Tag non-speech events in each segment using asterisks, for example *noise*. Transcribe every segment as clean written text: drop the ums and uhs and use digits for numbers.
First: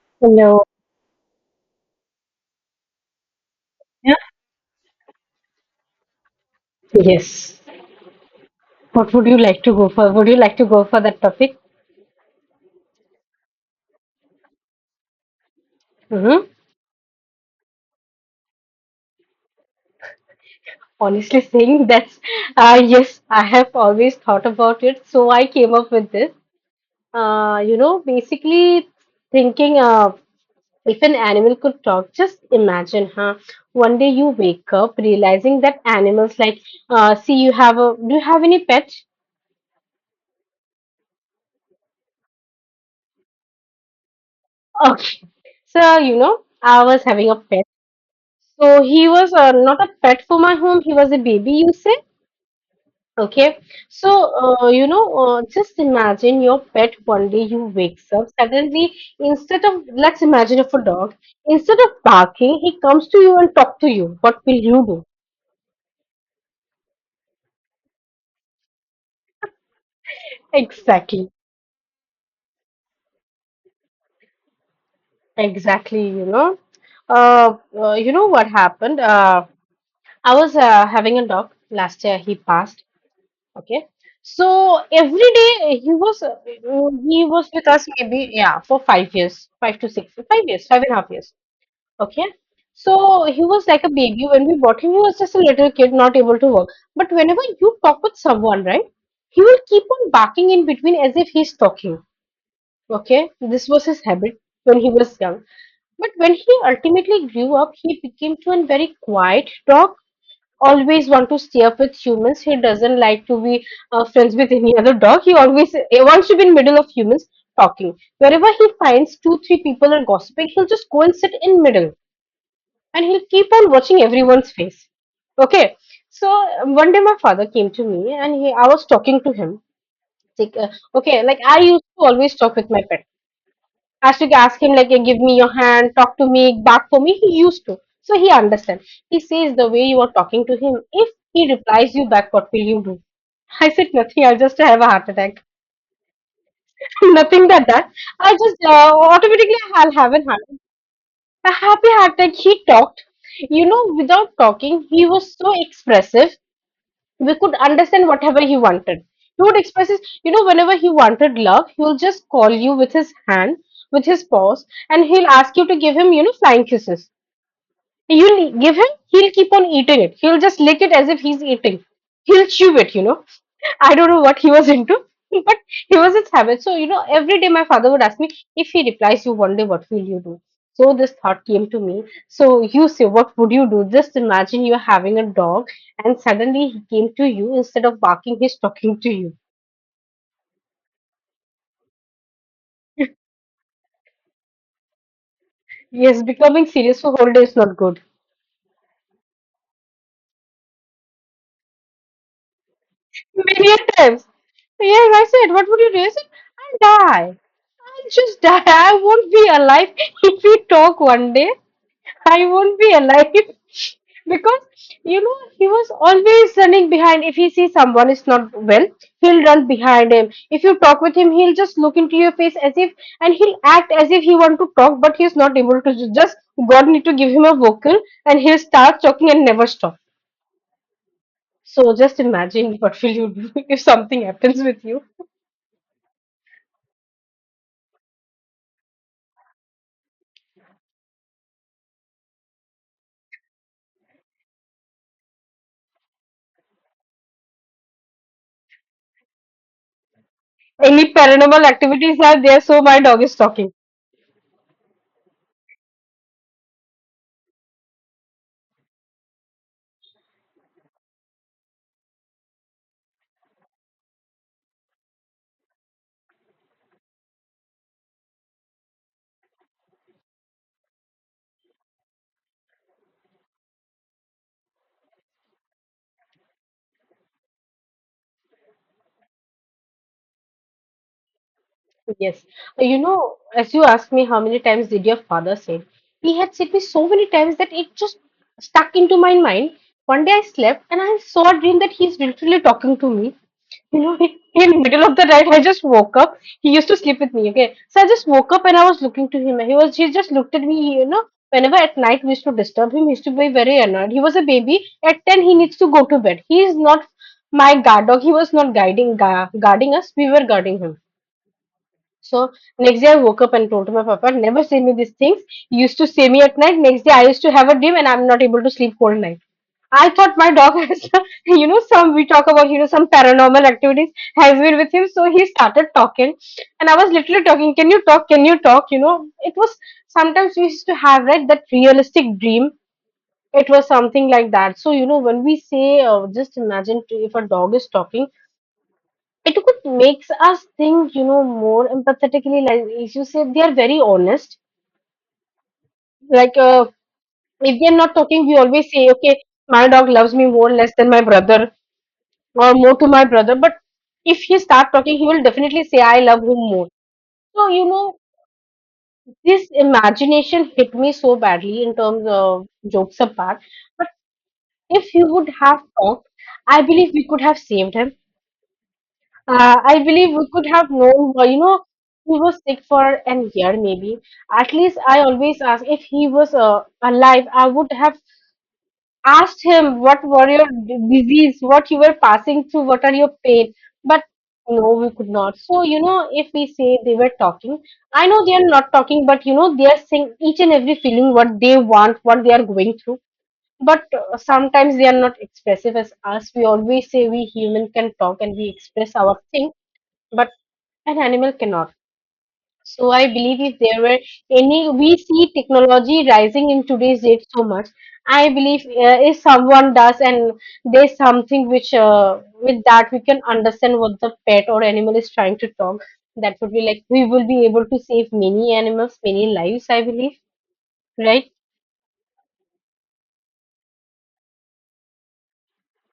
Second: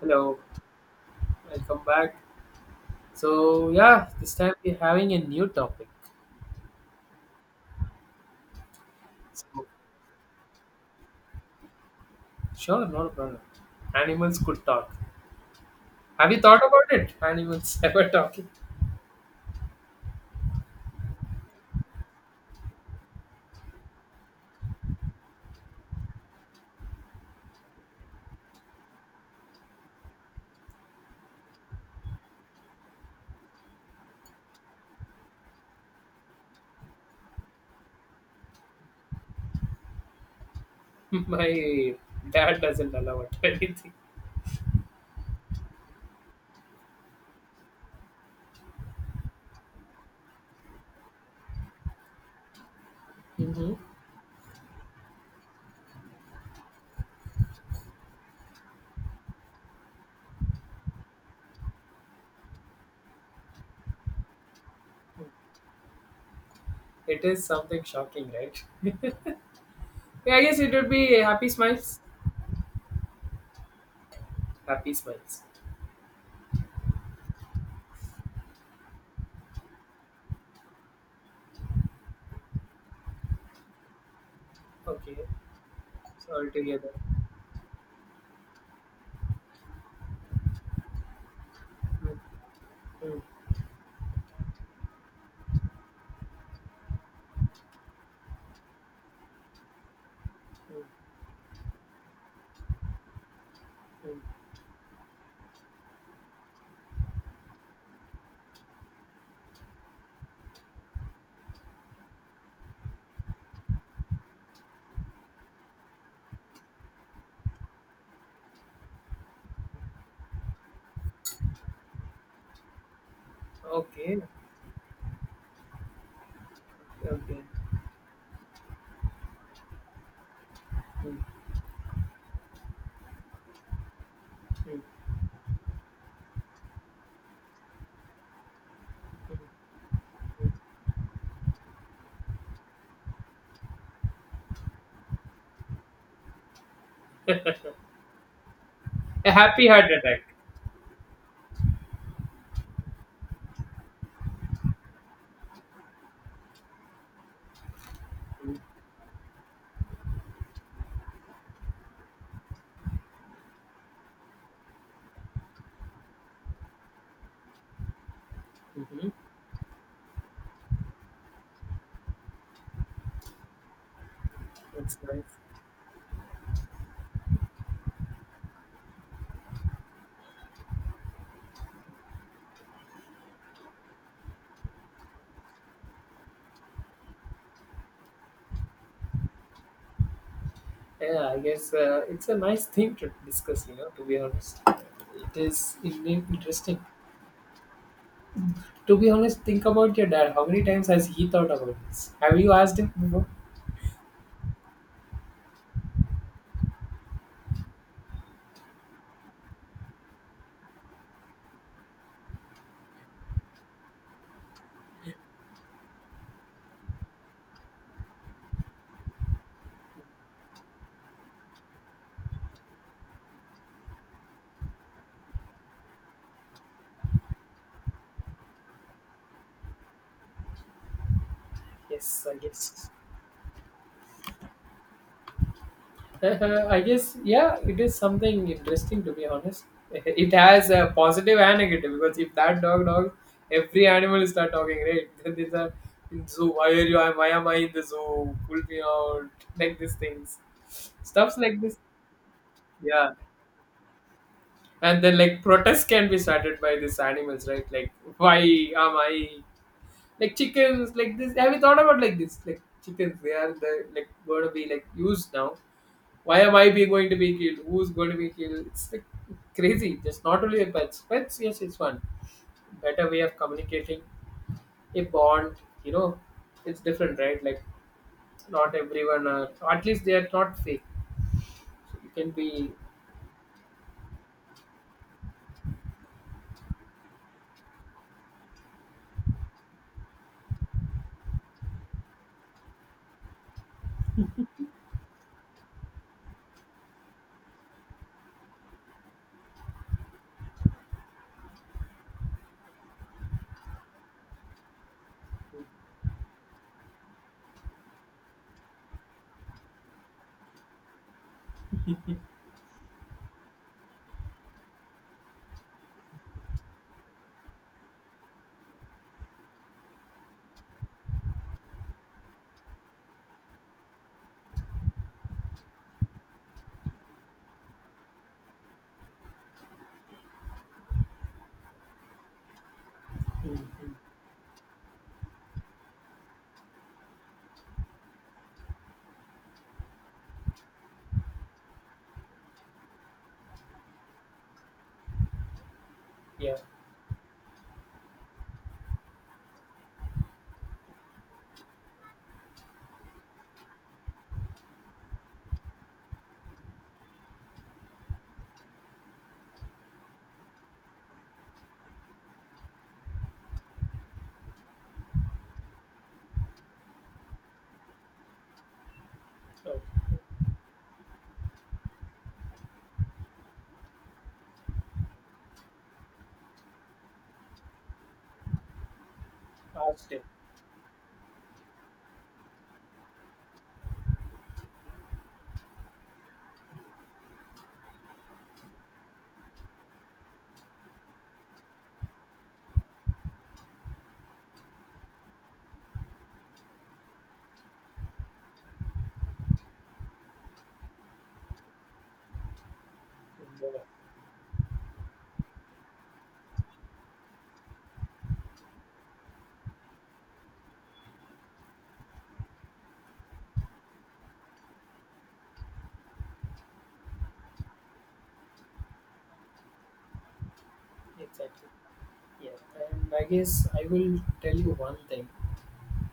Hello, Hello. welcome back. So yeah, Yeah. this time we're having a new topic. Yes. What would you like So to go for? Would you like to go for that topic? sure, not a problem. Animals could talk. Have Hmm. you thought about it? Animals *laughs* ever talking? Honestly saying, *laughs* that's yes, I have always thought about it, so I came up with this. Basically thinking, if an animal could talk, just imagine, huh? One day you wake up realizing that animals like, see, do you have any pet? *laughs* *laughs* My dad doesn't allow it *laughs* anything. Okay. So, I was having a pet. So he was not a pet for my home, he was a baby. You say? Okay, Hmm. so just imagine your pet one day you wakes up suddenly, instead of let's imagine, if a dog, instead of barking, he comes to you and talk to you. What will you do? It is something shocking, right? Yeah, I guess it would be Exactly, happy smiles. Happy smiles. exactly. Uh, you know what happened? I was having a dog last year. He passed. Okay, so Okay, every day he was so uh, altogether. he was with us, maybe, yeah, for 5 years, five to six, 5 years, 5.5 years. Mm, Okay. mm, So he was like a baby. When we bought him, he was just a little kid, not able to work. But whenever you talk with someone, right, he will keep on barking in mm, between as if he's talking. Okay. This was his mm. habit when he was young. But when he ultimately grew up, he became to a very quiet dog. Always want to stay up with humans. He doesn't like to be friends with any other dog. He wants to be in middle of humans talking. Wherever he finds two, three people are gossiping, he'll just go and sit in middle, and he'll keep on watching Okay, everyone's face. Okay. So one day my okay. father came to me, and I was talking to him. Like, uh, Mm, mm, okay, like I used to always talk with my pet. I used to ask him mm, like, "Eh, give me your hand, talk to me, bark for me." He used to. So he understands. He mm. says, the way you are talking to him, if he replies you back, what will you do? *laughs* I said nothing. I'll just have a heart attack. *laughs* Nothing that. I just A automatically, happy heart I'll have a attack. heart. A happy heart that he talked, without talking, he was so expressive. We could understand whatever he wanted. He would express whenever he wanted love, he will just call you with his hand, with his paws, and he'll ask you to give him, flying kisses. You'll give him, Mm-hmm. he'll keep on eating it. He'll just lick it as if he's eating. He'll chew it. I don't know what he was It's into, nice. *laughs* but he was a savage. So, every day my father would ask me, if he replies you one day, what will you do? So this thought came to me. So you say, what would you do? Just imagine you're having a dog, and suddenly he came to you. Instead of barking, he's talking to you. Yeah, I guess it's a nice thing to discuss, to be honest. It is Yes, indeed becoming interesting. serious for whole day is not good. To be honest, think about your dad. How many times has he thought about this? Have you asked him before? Many a times. Yeah, I said, what would you do? I said, I'll die. I'll just die. I won't be alive *laughs* if we talk one day. I won't be alive *laughs* because he was always running behind. If he sees someone is not well, he'll run behind him. If you talk with him, he'll just look into your face as if, and he'll act as if he want to talk, but he's not able to. Just God need to give him a vocal, and he'll start talking and never stop. So just Yes, I imagine *laughs* guess. what will you do *laughs* if something happens with you. *laughs* I guess, yeah, it is something interesting, to be honest. *laughs* It has a positive and negative because if that dog dogs, every animal start talking, right? *laughs* Then these are in zoo. Why are you? Why am I in the zoo? Pull me out. Like these things. Any Stuffs like paranormal this. activities are there, so my Yeah. dog is talking. And then, like, protests can be started by these animals, right? Like, why am I, like chickens, like this? Have you thought about like this? Like chickens, they are the, like, going to be, like, used now. Why am I be going to be killed? Who's going to be killed? It's like crazy. Just not only the pets, pets, yes, it's one better way of communicating, a bond you know it's different, right? Like, not everyone are, or at least they are not fake, so you can Yes. be. As you asked me, how many times did your father said, he had said me so many times that it just stuck into my mind. One day I slept and I saw a dream that he's literally talking to me. *laughs* In the middle of the night, I just woke up. He used to sleep with me, okay? So I just woke up and I was looking to him. He just looked at me. Whenever at night we used to disturb him, he used to be very annoyed. He was a baby. At 10, he needs to go to bed. He is not my guard dog. He was not guarding us. We were guarding him. So next day I woke up and told to my papa, never say me these things. You used to say me at night. Next day I used to have a dream, and I'm not able to sleep whole night. I thought my dog has, *laughs* some, we talk about, some paranormal activities has been with him. So he started talking, and I was literally talking. Can you talk? Can you talk? It was, sometimes we used to have right that realistic dream. It was something like that. So, when we say, just imagine, if a dog is talking, it could makes us think, more empathetically, like if you say they are very honest, like Yeah. If they're not talking, we always say, okay, my dog loves me more, less than my brother, or more to my brother. But if he start talking, he will definitely say, I love him more. So this imagination hit me so badly in terms of, jokes apart, but if you would have talked, I believe we could have saved him. So I believe we could have known, but, you know, he was sick for an year maybe. At least I always ask, if he was alive, I would have asked him, past what it. were your disease, what you were passing through, what are your pain. But no, we could not. So, if we say they were talking, I know they are not talking, but, you know, they are saying each and every feeling, what they want, what they are going through. But sometimes they are not expressive as us. We always say we human can talk and we express our thing, but an animal cannot. So I believe, if there were any, we see technology rising in today's date so much. I believe if someone does, and there's something which with that we can understand what the pet or animal is trying to talk. That would be like we will be able to save many animals, many lives. I believe, right? Exactly. Yeah, and I guess I will tell you one thing.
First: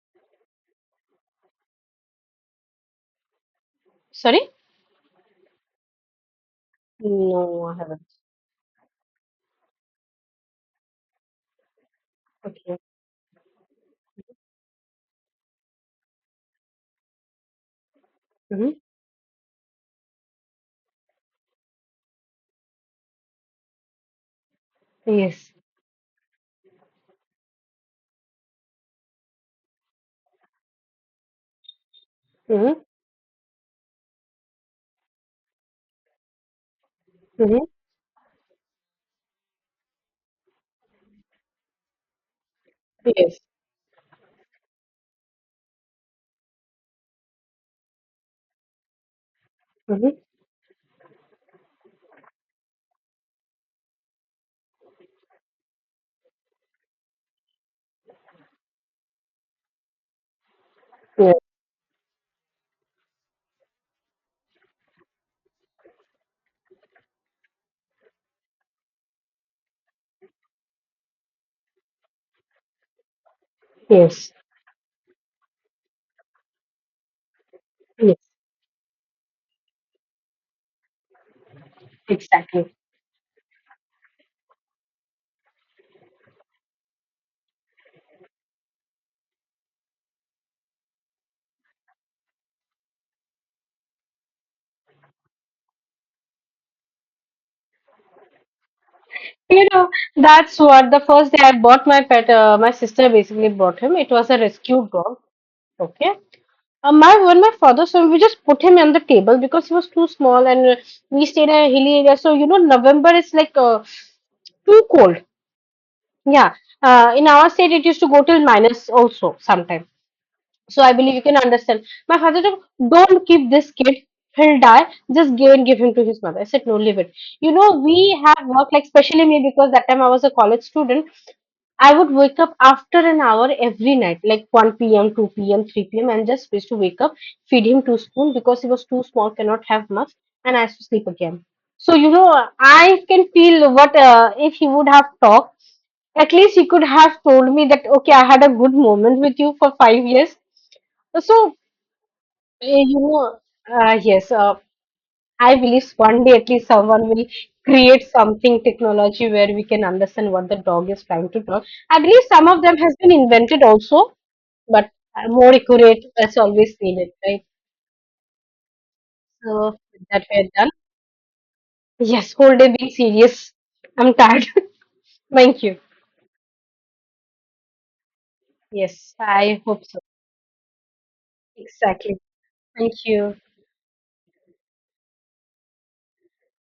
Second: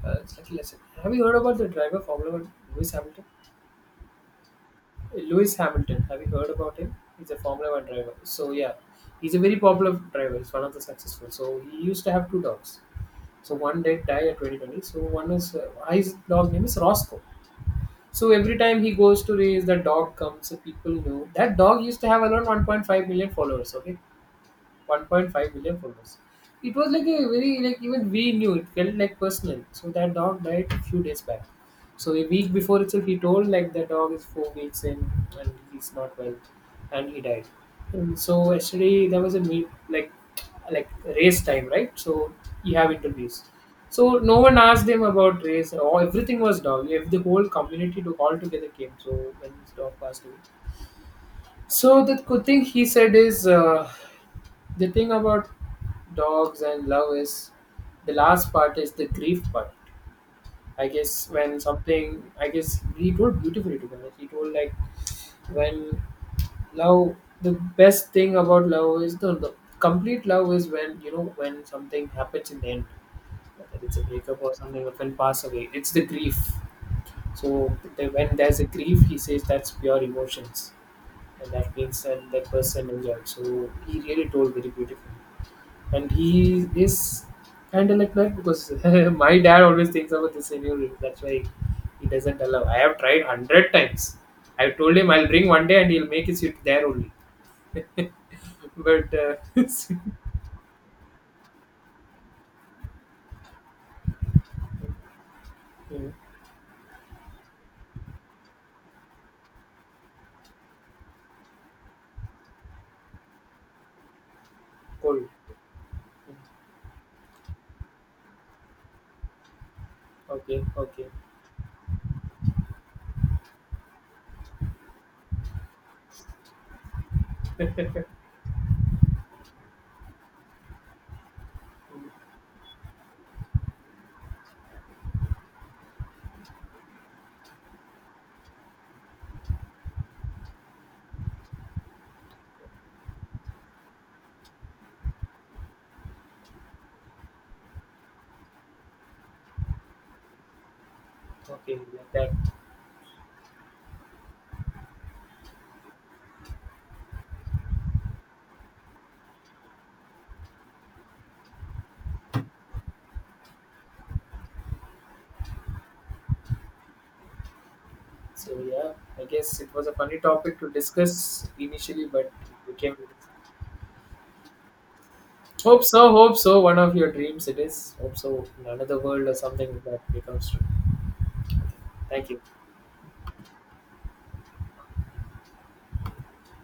It's like a lesson. Have you heard about the driver Formula One, Lewis Hamilton? Sorry, Lewis Hamilton. Have you heard about him? He's a no, Formula I One haven't. driver. So yeah, he's a very popular driver. He's one of the successful. So he used to have two Okay. dogs. So one did die at 2020. So one is his dog name is Roscoe. So every Mm-hmm. time he goes to race, the dog comes. So people know that dog used to have around 1.5 million followers. Okay, Yes. 1.5 million followers. It was like a very like even we knew it felt like personal. So that dog died a few days back. So a week Mm-hmm. before itself, he told like the dog is 4 weeks in and he's not well, and he died. Mm-hmm. And so yesterday there was a meet like race time, right? So you have Yes. interviews. So no one asked him about race. All everything was dog. If the whole community to all together came. So when his dog passed Mm-hmm. away, so the good thing he said is the thing about dogs and love is the last part is the grief part. I guess Yes. when something I guess he told beautifully to be honest. He told like when love the best thing about love is the complete love is when you know when something happens in the end, whether it's a Yes. breakup or something or when pass away. It's the grief. So the, Yes. when there's a grief, he says that's pure emotions and that means that that Exactly. person enjoyed. So he really told very beautifully, and he is kind of like that because *laughs* my dad always thinks about this scenario. That's why he doesn't allow. I have tried hundred times. I told him I'll bring one day and he'll make it sit there only. *laughs* But *laughs* You know, it's- that's what, the first day I bought my pet, my sister basically bought him. It was a rescue dog. yeah, Okay. My When my father saw him, we just put him on the table because he was too small, and we stayed in a hilly area. So, November is like too cold. cold. Yeah. In our state, it used to go till minus also sometime. Okay, So I okay, believe you can understand. My father said, don't keep this kid. He'll die. Just give him to his mother. I said, no, leave it. We have worked, like, especially me, because that time I was a college student. I would wake up after an hour every night, like 1 p.m., 2 p.m., 3 p.m., and just wish to wake up, feed him two spoon because he was too small, cannot have much, and I have to sleep again. So, I can feel what, if he would have talked, at least he could have told me that, okay, I had a good moment with you for 5 years. So, okay, like that. eh, you know, yes, I believe one day at least someone will create something technology where we can understand what the dog is trying to do. I believe some of them has been invented also, but more accurate as always needed, right? So yeah, I guess So it was a with funny that we're topic done. to discuss initially, but it Yes, whole day being became serious. I'm tired. *laughs* Thank you. Hope so, hope so. One of your dreams it is. Hope so. In another Yes, world or I something hope so. that becomes true. Exactly. Thank you. Thank you.